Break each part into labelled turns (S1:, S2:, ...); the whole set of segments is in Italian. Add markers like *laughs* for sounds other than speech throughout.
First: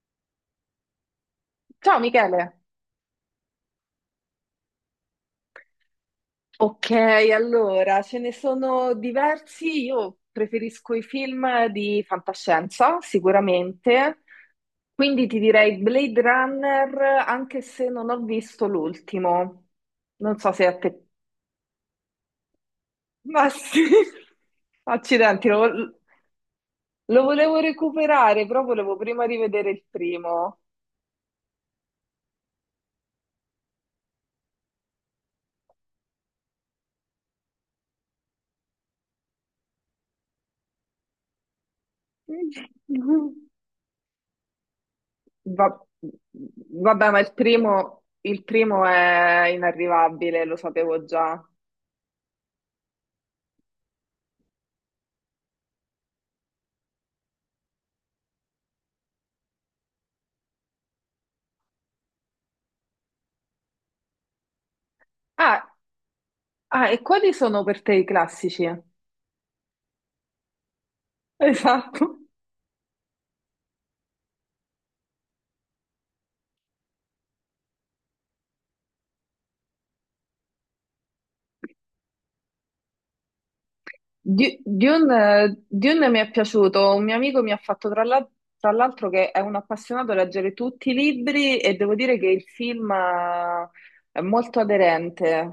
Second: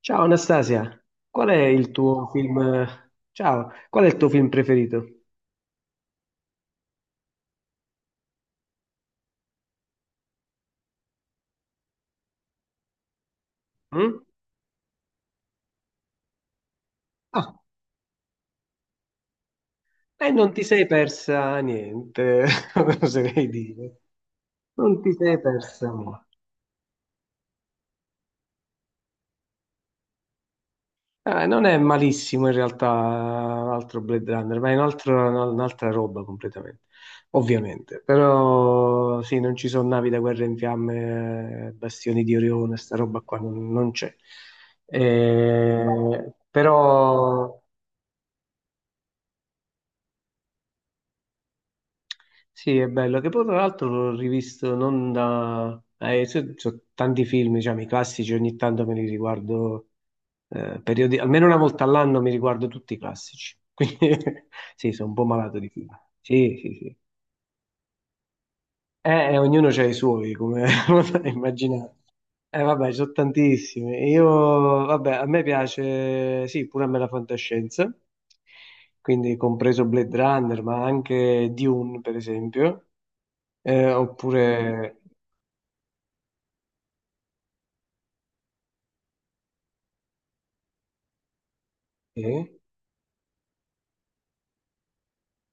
S1: Ciao Anastasia, qual è il
S2: Ciao
S1: tuo
S2: Michele.
S1: film? Ciao, qual è il tuo film preferito?
S2: Ok, allora ce ne sono diversi. Io preferisco i film di fantascienza,
S1: Mm?
S2: sicuramente. Quindi ti direi Blade Runner,
S1: Ah,
S2: anche se non ho visto l'ultimo.
S1: e
S2: Non
S1: non
S2: so
S1: ti
S2: se a
S1: sei
S2: te.
S1: persa niente, *laughs* oserei
S2: Ma sì,
S1: dire.
S2: *laughs*
S1: Non ti sei
S2: accidenti,
S1: persa molto.
S2: lo volevo recuperare, però volevo prima rivedere il primo.
S1: Non è malissimo in realtà l'altro Blade Runner, ma è un'altra roba completamente, ovviamente. Però sì, non ci sono navi da guerra in fiamme, bastioni di Orione, sta roba
S2: *laughs*
S1: qua non c'è.
S2: Va- Vabbè, ma il
S1: Però
S2: primo, il primo è inarrivabile, lo sapevo già.
S1: sì, è bello, che poi tra l'altro l'ho rivisto non da. So tanti film, diciamo, i classici, ogni tanto me li riguardo, almeno una volta all'anno mi riguardo tutti i classici, *laughs* quindi sì, sono un po' malato di
S2: Ah,
S1: film. Sì, sì,
S2: ah,
S1: sì.
S2: e quali sono per te i classici? *laughs*
S1: Ognuno ha i suoi, come *laughs* potrai immaginare.
S2: Esatto.
S1: Vabbè, ci sono tantissimi. Io, vabbè, a me piace, sì, pure a me la fantascienza, quindi compreso Blade Runner, ma anche Dune, per esempio.
S2: Di-
S1: Oppure
S2: Dune, eh, Dune mi è piaciuto, un mio amico mi ha fatto tra l'altro che è un appassionato a leggere tutti i libri e devo dire che il
S1: eh,
S2: film è molto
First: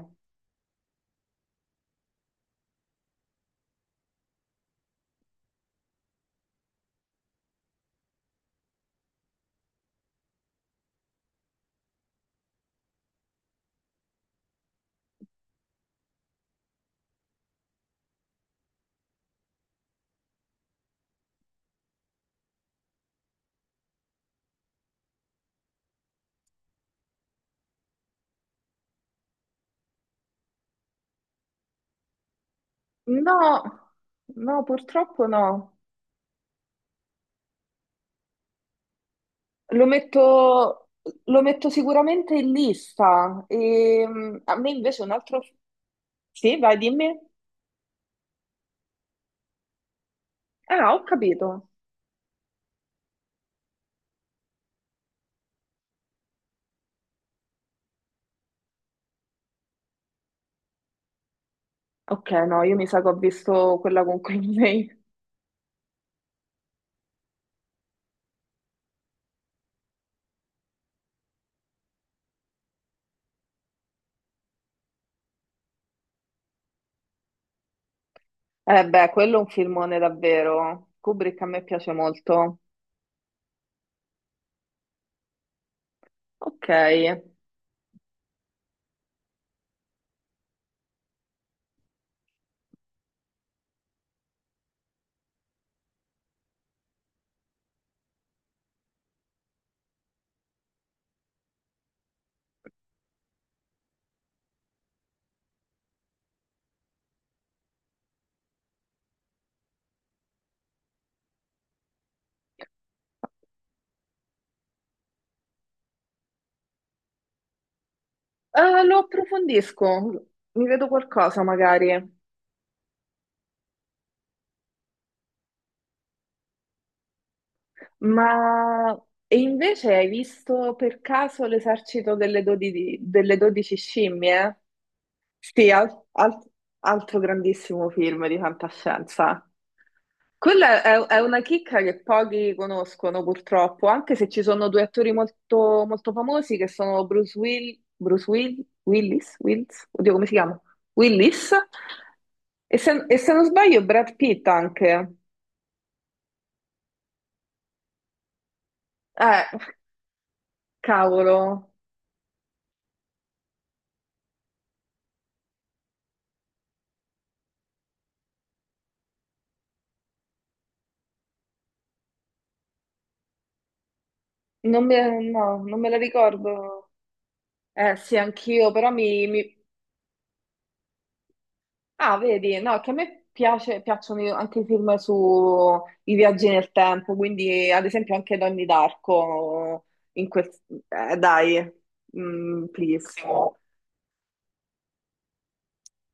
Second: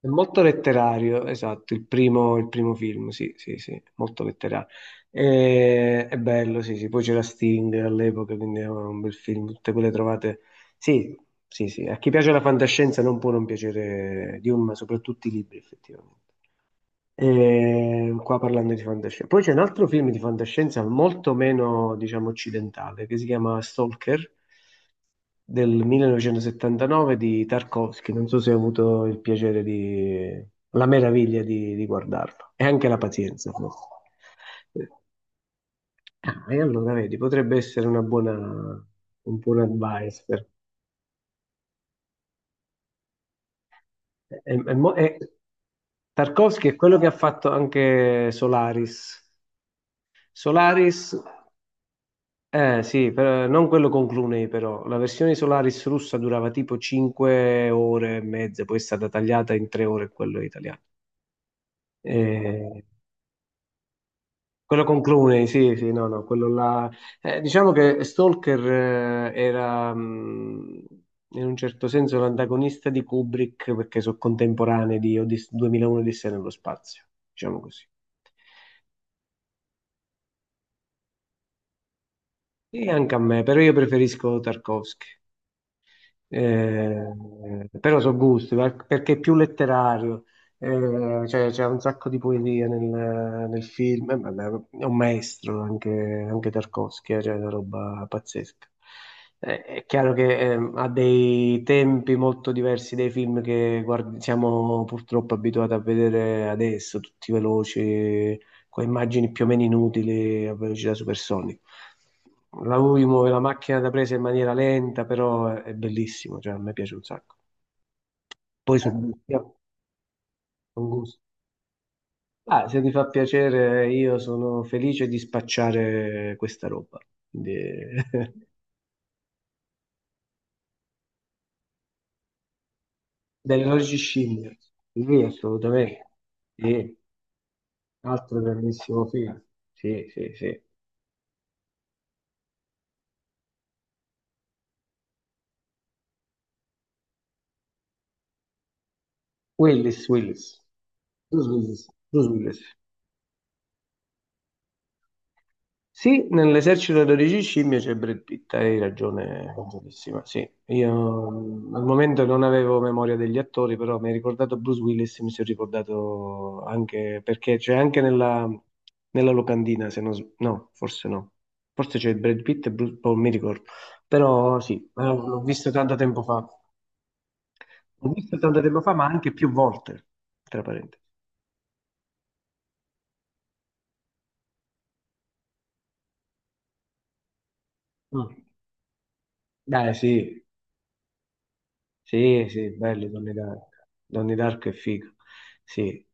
S1: è molto letterario, esatto, il primo film, sì, sì, sì, molto letterario. È bello, sì, sì, poi c'era Sting all'epoca, quindi era un bel film, tutte quelle trovate. Sì, sì, sì, a chi piace la fantascienza non può non piacere Dune, ma soprattutto i libri, effettivamente. E qua parlando di fantascienza. Poi c'è un altro film di fantascienza molto meno, diciamo, occidentale, che si chiama Stalker del 1979 di Tarkovsky. Non so se hai avuto il piacere di. La meraviglia di guardarlo e anche la
S2: No,
S1: pazienza, forse.
S2: no,
S1: Eh,
S2: purtroppo no.
S1: Ah, e allora, vedi, potrebbe essere una buona, un buon
S2: Lo
S1: advice.
S2: metto, lo metto sicuramente in lista. E,
S1: È-
S2: a me
S1: è mo-
S2: invece un
S1: è-
S2: altro. Sì,
S1: Tarkovsky è
S2: vai,
S1: quello che ha
S2: dimmi.
S1: fatto anche Solaris.
S2: Ah, ho
S1: Solaris.
S2: capito.
S1: Eh sì, non quello con Clooney però, la versione Solaris russa durava tipo 5 ore e mezza, poi è stata tagliata in 3 ore quello italiano.
S2: Ok, no, io
S1: Eh,
S2: mi sa che ho visto quella con
S1: Quello con
S2: Clooney. *laughs*
S1: Clooney, sì, sì, no, no, quello là. Diciamo che Stalker era in un certo senso l'antagonista di Kubrick perché sono contemporanei di 2001 Odissea nello spazio, diciamo così.
S2: Eh beh, quello è un filmone davvero. Kubrick a me piace molto.
S1: E anche a me, però io preferisco Tarkovsky.
S2: Ok. Eh,
S1: Però sono gusti, perché è più letterario, cioè, c'è un sacco di poesia nel film, vabbè, è un maestro anche Tarkovsky, cioè una roba pazzesca. È chiaro che ha dei tempi molto diversi dai film siamo purtroppo abituati a vedere adesso, tutti veloci, con immagini più o meno inutili a velocità supersonica. La UI muove la macchina da presa in maniera lenta, però è bellissimo, cioè a me piace un sacco. Poi sono
S2: lo
S1: gusti,
S2: approfondisco. Mi
S1: sono
S2: vedo
S1: gusti.
S2: qualcosa magari.
S1: Ah, se ti fa piacere, io sono felice di spacciare questa roba. Quindi, *laughs*
S2: Ma. E invece hai visto per caso l'esercito delle
S1: delle
S2: 12
S1: logiche scimmie.
S2: scimmie?
S1: Sì,
S2: Sì,
S1: assolutamente. Sì,
S2: altro grandissimo film di
S1: altro grandissimo film.
S2: fantascienza.
S1: Sì, sì, sì.
S2: Quella è una chicca che pochi conoscono purtroppo, anche se ci sono due attori molto, molto famosi che sono Willis, Wills?
S1: Willis,
S2: Oddio, come si chiama?
S1: Willis. Bruce
S2: Willis.
S1: Willis. Bruce Willis.
S2: E se non sbaglio Brad Pitt anche.
S1: Sì, nell'esercito 12 scimmie c'è Brad Pitt, hai
S2: Eh,
S1: ragione, ragionissima. Sì, io
S2: cavolo,
S1: al momento non avevo memoria degli attori, però mi hai ricordato Bruce Willis, mi sono ricordato anche perché c'è anche nella locandina, se non no, forse no. Forse c'è Brad Pitt e Bruce, oh, mi ricordo. Però sì,
S2: non me,
S1: l'ho
S2: no,
S1: visto
S2: non me
S1: tanto
S2: la
S1: tempo fa.
S2: ricordo. Eh
S1: L'ho
S2: sì,
S1: visto tanto
S2: anch'io,
S1: tempo
S2: però
S1: fa, ma
S2: mi,
S1: anche più
S2: mi-
S1: volte, tra parentesi.
S2: Ah, vedi, no, che a me piacciono anche i film sui viaggi nel tempo, quindi ad esempio anche
S1: Mm.
S2: Donnie Darko,
S1: Beh,
S2: in
S1: sì,
S2: quel. Dai,
S1: sì, sì,
S2: please.
S1: belli Donnie Dark. Donnie Dark è figo. Sì.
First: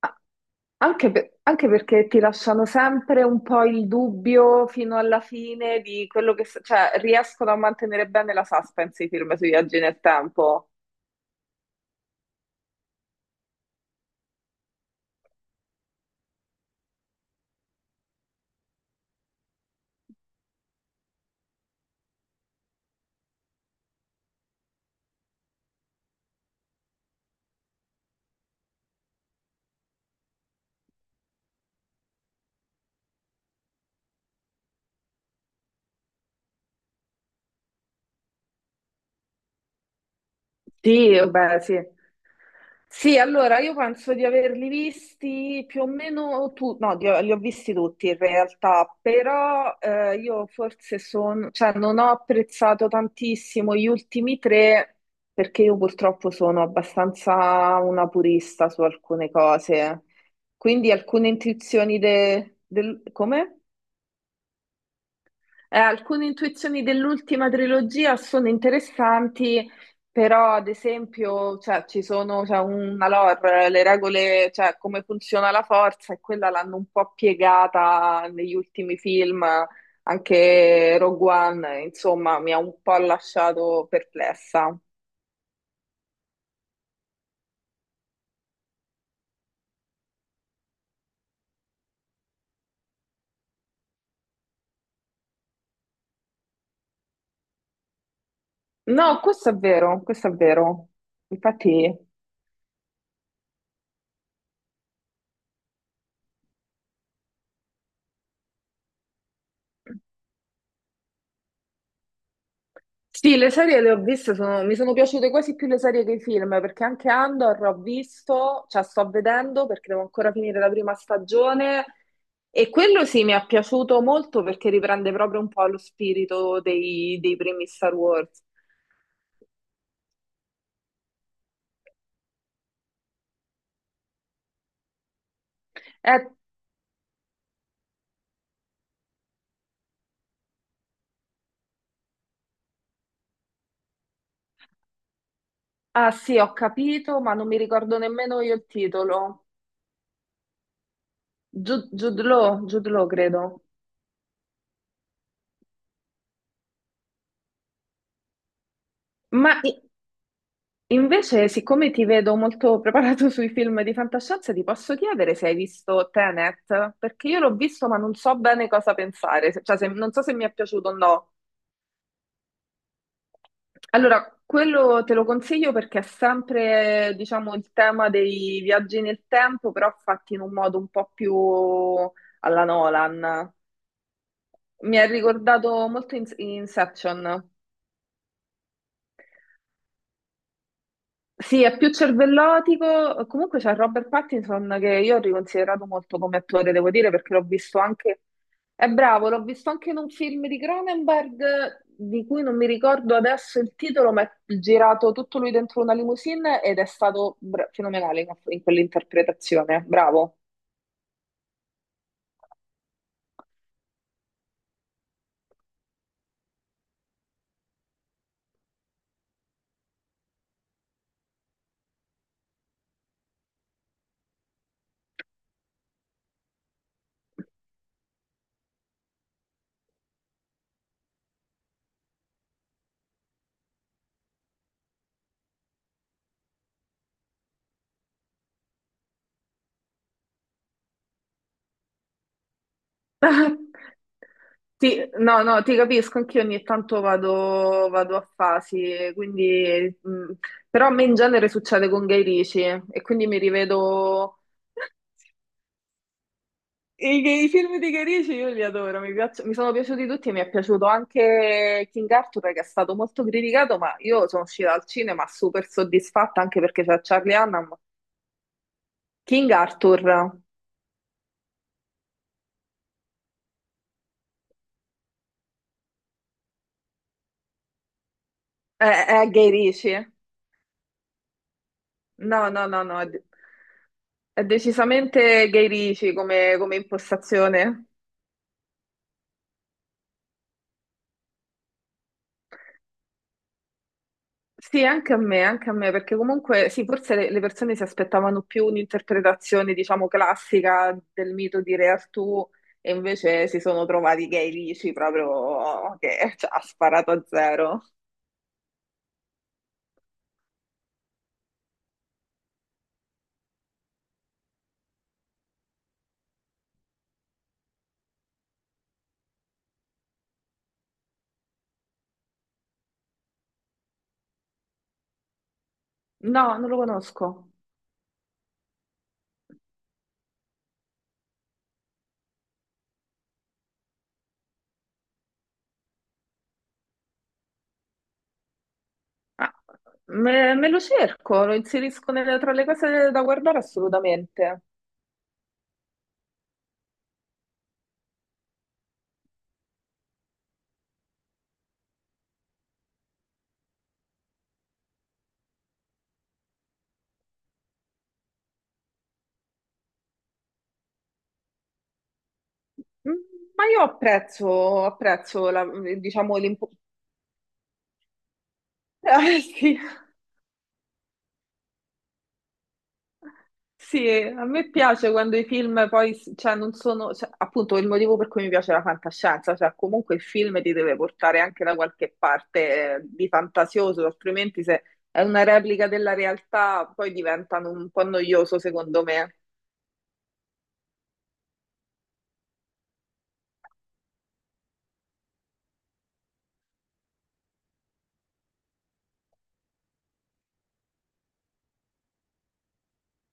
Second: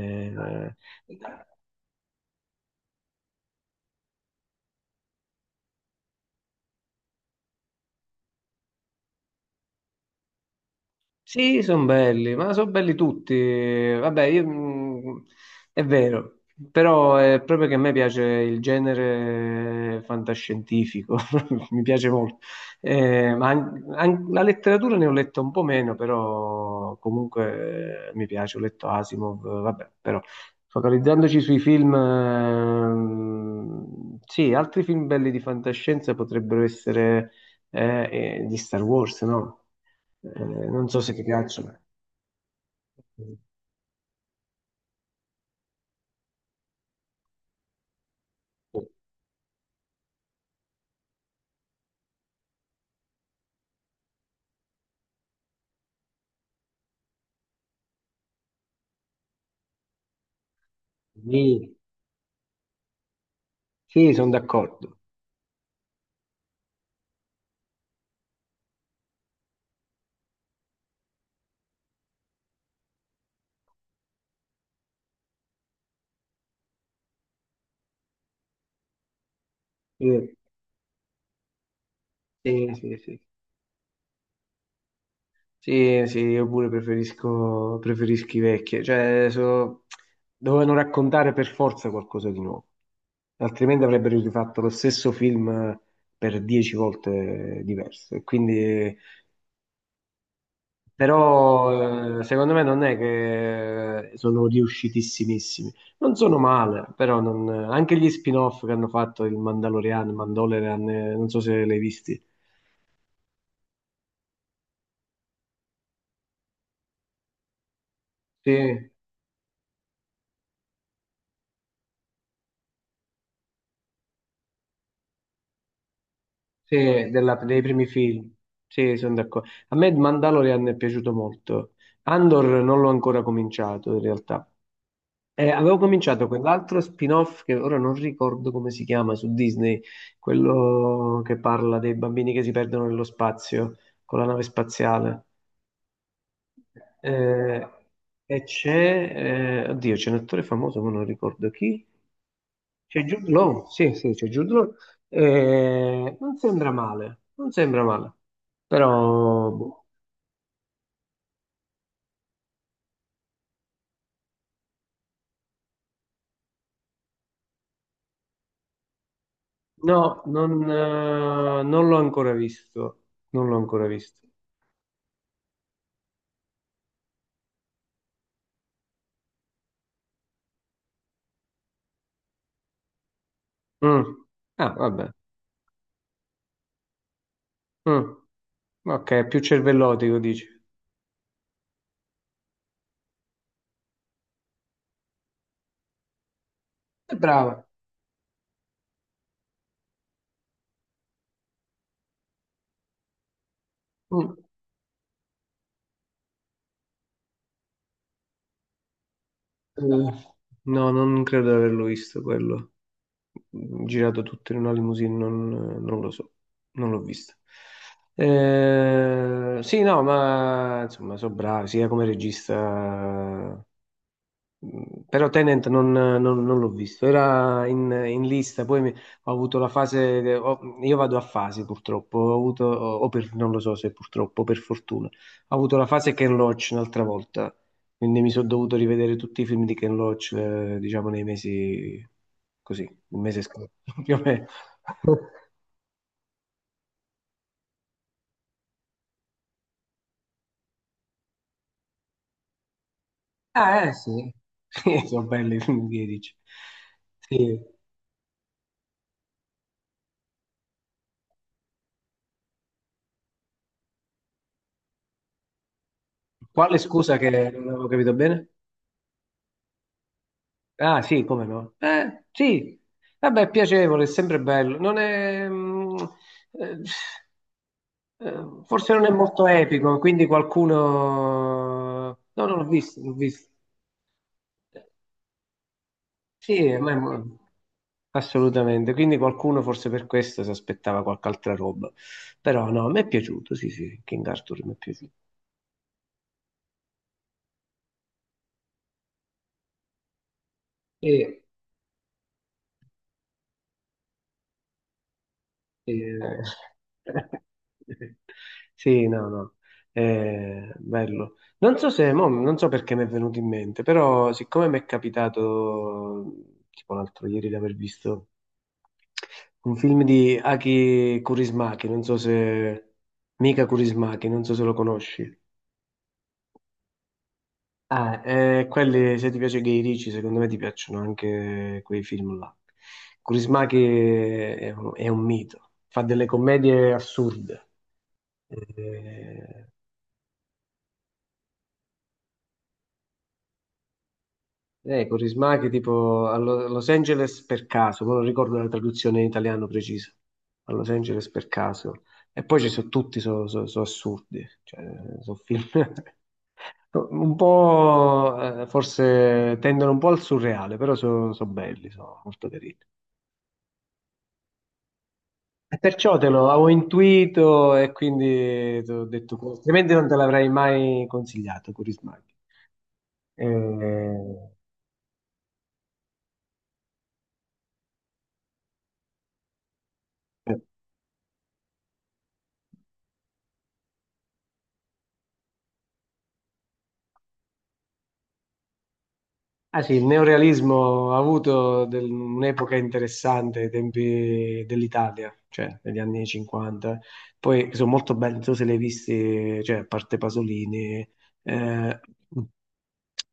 S2: Ah, anche perché ti lasciano sempre un po' il dubbio fino alla fine di quello che, cioè, riescono a mantenere bene la suspense i film sui viaggi nel tempo.
S1: sì, sono belli, ma sono belli tutti. Vabbè, io, è vero, però è proprio che a me piace il genere fantascientifico, *laughs* mi piace molto. Ma la letteratura ne ho letta un po' meno, però comunque mi piace, ho letto Asimov, vabbè, però focalizzandoci sui film, sì, altri film belli di fantascienza potrebbero essere eh, di Star Wars, no? Non so se ti
S2: Sì, beh,
S1: piacciono.
S2: sì. Sì, allora io penso di averli visti più o meno tutti, no, li ho visti tutti in realtà, però io forse sono, cioè non ho apprezzato tantissimo gli ultimi tre perché io purtroppo sono abbastanza una purista su alcune cose, quindi alcune
S1: Sì,
S2: intuizioni del. Come?
S1: sì, sono d'accordo.
S2: Alcune intuizioni dell'ultima trilogia sono interessanti, però ad esempio, cioè, ci sono, c'è una lore, le regole, cioè come funziona la forza, e quella l'hanno un po' piegata negli ultimi film,
S1: Sì,
S2: anche Rogue One, insomma, mi ha
S1: sì,
S2: un
S1: sì,
S2: po'
S1: sì.
S2: lasciato perplessa.
S1: Sì, sì, io pure preferisco i vecchi. Cioè, dovevano raccontare per forza qualcosa di nuovo, altrimenti avrebbero rifatto lo stesso film per 10 volte diverso. E quindi.
S2: No, questo è vero, questo è vero. Infatti.
S1: Però secondo me non è che sono riuscitissimissimi. Non sono male, però anche gli spin-off che hanno fatto il Mandalorian, non so se l'hai visti.
S2: Sì, le serie le ho viste, mi sono piaciute quasi più le serie che i film, perché anche Andor ho visto, cioè
S1: Sì,
S2: sto vedendo perché devo ancora finire la prima stagione e quello sì mi è piaciuto molto perché riprende proprio un po' lo spirito
S1: sì,
S2: dei, dei
S1: dei
S2: primi
S1: primi
S2: Star
S1: film.
S2: Wars.
S1: Sì, sono d'accordo. A me il Mandalorian è piaciuto molto. Andor non l'ho ancora cominciato in realtà. Avevo
S2: Eh,
S1: cominciato quell'altro spin-off che ora non ricordo come si chiama su Disney, quello che parla dei bambini che si perdono nello spazio con la nave spaziale.
S2: ah sì, ho capito, ma non mi
S1: Eh,
S2: ricordo nemmeno
S1: e
S2: io il
S1: c'è,
S2: titolo.
S1: oddio, c'è un attore famoso, ma non ricordo chi.
S2: Jude, Jude Law, Jude
S1: C'è
S2: Law,
S1: Jude
S2: credo.
S1: Law, sì, sì, c'è Jude Law. Non sembra male, non sembra male, però
S2: Ma i-
S1: boh.
S2: Invece, siccome ti vedo molto preparato *laughs* sui film di fantascienza, ti posso chiedere se hai visto Tenet? Perché io l'ho visto, ma non so bene cosa pensare, cioè non
S1: No,
S2: so se mi
S1: non,
S2: è piaciuto o no.
S1: eh, non l'ho ancora visto, non l'ho ancora visto.
S2: Allora, quello te lo consiglio perché è sempre, diciamo, il tema dei viaggi nel tempo, però fatti in un modo un po' più alla Nolan.
S1: Mm. Ah,
S2: Mi ha
S1: vabbè.
S2: ricordato molto Inception.
S1: Mm, ok, è più cervellotico, dici.
S2: Sì, è più cervellotico. Comunque c'è Robert Pattinson che io ho riconsiderato molto come attore, devo dire,
S1: È
S2: perché l'ho
S1: brava.
S2: visto anche. È bravo, l'ho visto anche in un film di Cronenberg di cui non mi ricordo adesso il titolo, ma è
S1: Mm,
S2: girato tutto lui dentro una limousine ed è stato fenomenale in quell'interpretazione.
S1: eh,
S2: Bravo.
S1: no, non credo di averlo visto quello. Girato tutto in una limousine, non lo so, non l'ho visto. Sì, no, ma insomma, sono bravi, sia come regista. Però Tenant non l'ho visto, era in lista, poi ho avuto la fase, io vado a fasi purtroppo, ho avuto, o per, non lo so se purtroppo, o per fortuna, ho avuto la fase Ken Loach un'altra volta, quindi mi sono dovuto rivedere tutti i film di Ken Loach, diciamo nei mesi, così, il mese scorso,
S2: *laughs*
S1: *laughs* più o meno.
S2: Sì, no, no, ti capisco, anch'io ogni tanto vado a fasi, quindi, però a me in genere succede con Guy Ritchie e quindi mi
S1: Ah, sì,
S2: rivedo
S1: *laughs* sì,
S2: *laughs*
S1: sono belli i film di Edici.
S2: i
S1: Sì.
S2: film di Guy Ritchie, io li adoro, mi sono piaciuti tutti e mi è piaciuto anche King Arthur che è stato molto criticato, ma io sono uscita al cinema super soddisfatta anche
S1: Quale
S2: perché c'è
S1: scusa che
S2: Charlie
S1: non
S2: Hunnam.
S1: avevo capito bene?
S2: King Arthur
S1: Ah, sì, come no? Sì, vabbè, è piacevole, è sempre bello. Non è, eh,
S2: è,
S1: forse non è
S2: è
S1: molto
S2: Guy
S1: epico,
S2: Ritchie?
S1: quindi qualcuno. No,
S2: No,
S1: non l'ho
S2: no, no,
S1: visto,
S2: no, è,
S1: l'ho
S2: de-
S1: visto.
S2: è decisamente Guy Ritchie come
S1: Sì,
S2: come
S1: ma è
S2: impostazione.
S1: assolutamente. Quindi qualcuno forse per questo si aspettava qualche altra roba. Però no, mi è piaciuto, sì, sì, King Arthur mi è
S2: Sì,
S1: piaciuto.
S2: anche a me, perché comunque sì, forse le persone si aspettavano più un'interpretazione, diciamo, classica del
S1: Sì.
S2: mito di Re Artù e invece si sono trovati gay lisci proprio
S1: Eh,
S2: che cioè, ha sparato a zero.
S1: *laughs* Sì, no, no, bello. Non so se, mo, non so perché mi è venuto in mente, però siccome mi è capitato, tipo l'altro ieri, di aver visto un film di Aki Kaurismäki, non so se. Mika Kaurismäki, non so se lo conosci.
S2: No, non lo conosco.
S1: Ah, quelli, se ti piace Guy Ritchie, secondo me ti piacciono anche quei film là. Kurismaki è un mito, fa delle commedie assurde.
S2: Ah,
S1: Eh,
S2: me lo cerco, lo inserisco tra le cose da guardare assolutamente.
S1: Corisma che tipo a Los Angeles per caso, ma non ricordo la traduzione in italiano precisa. A Los Angeles per caso. E poi ci sono tutti, sono assurdi, cioè, sono film *laughs* un po', forse tendono un po' al surreale, però sono belli, sono molto carini.
S2: Mm, Ma io apprezzo
S1: E perciò te
S2: diciamo,
S1: lo avevo
S2: l'importanza.
S1: intuito e quindi ti ho detto,
S2: *laughs*
S1: altrimenti non te l'avrei mai consigliato, Corisma. Eh,
S2: Sì, a me piace quando i film poi, cioè, non sono, cioè, appunto, il motivo per cui mi piace la fantascienza, cioè, comunque il
S1: eh.
S2: film ti deve portare anche da qualche parte, di fantasioso, altrimenti se è una replica della realtà, poi diventano un po' noioso, secondo me.
S1: Ah sì, il neorealismo ha avuto un'epoca interessante ai tempi dell'Italia, cioè negli anni 50. Poi sono molto belli, non so se li hai visti, cioè, a parte Pasolini, eh,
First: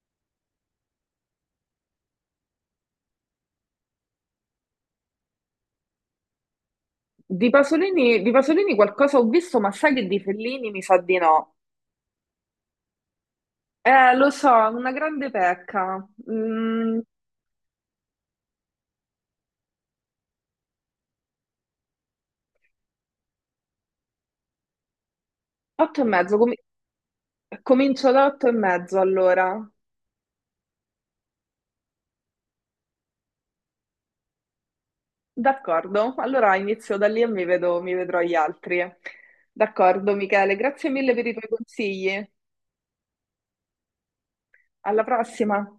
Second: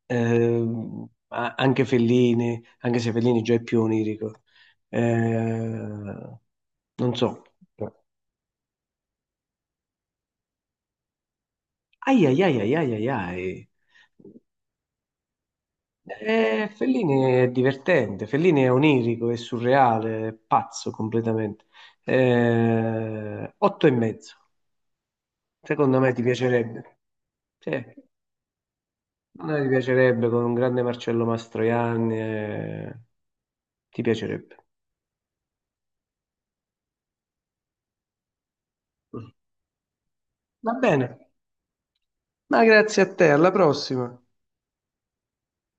S1: anche Fellini, anche se Fellini già è più onirico. Eh, Non so.
S2: Di Pasolini qualcosa ho visto, ma sai che di Fellini mi sa di no.
S1: Ai ai ai ai ai ai ai.
S2: Lo so, è una grande pecca. Mm,
S1: Fellini è divertente, Fellini è onirico, è surreale, è pazzo completamente. Otto e mezzo, secondo
S2: otto e
S1: me ti
S2: mezzo,
S1: piacerebbe. Sì,
S2: comincio da Otto e mezzo
S1: secondo me
S2: allora.
S1: ti piacerebbe con un grande Marcello Mastroianni, ti piacerebbe.
S2: D'accordo, allora inizio da lì e mi vedrò gli altri. D'accordo, Michele,
S1: Va
S2: grazie mille
S1: bene,
S2: per i tuoi consigli.
S1: ma grazie a te, alla prossima.
S2: Alla prossima.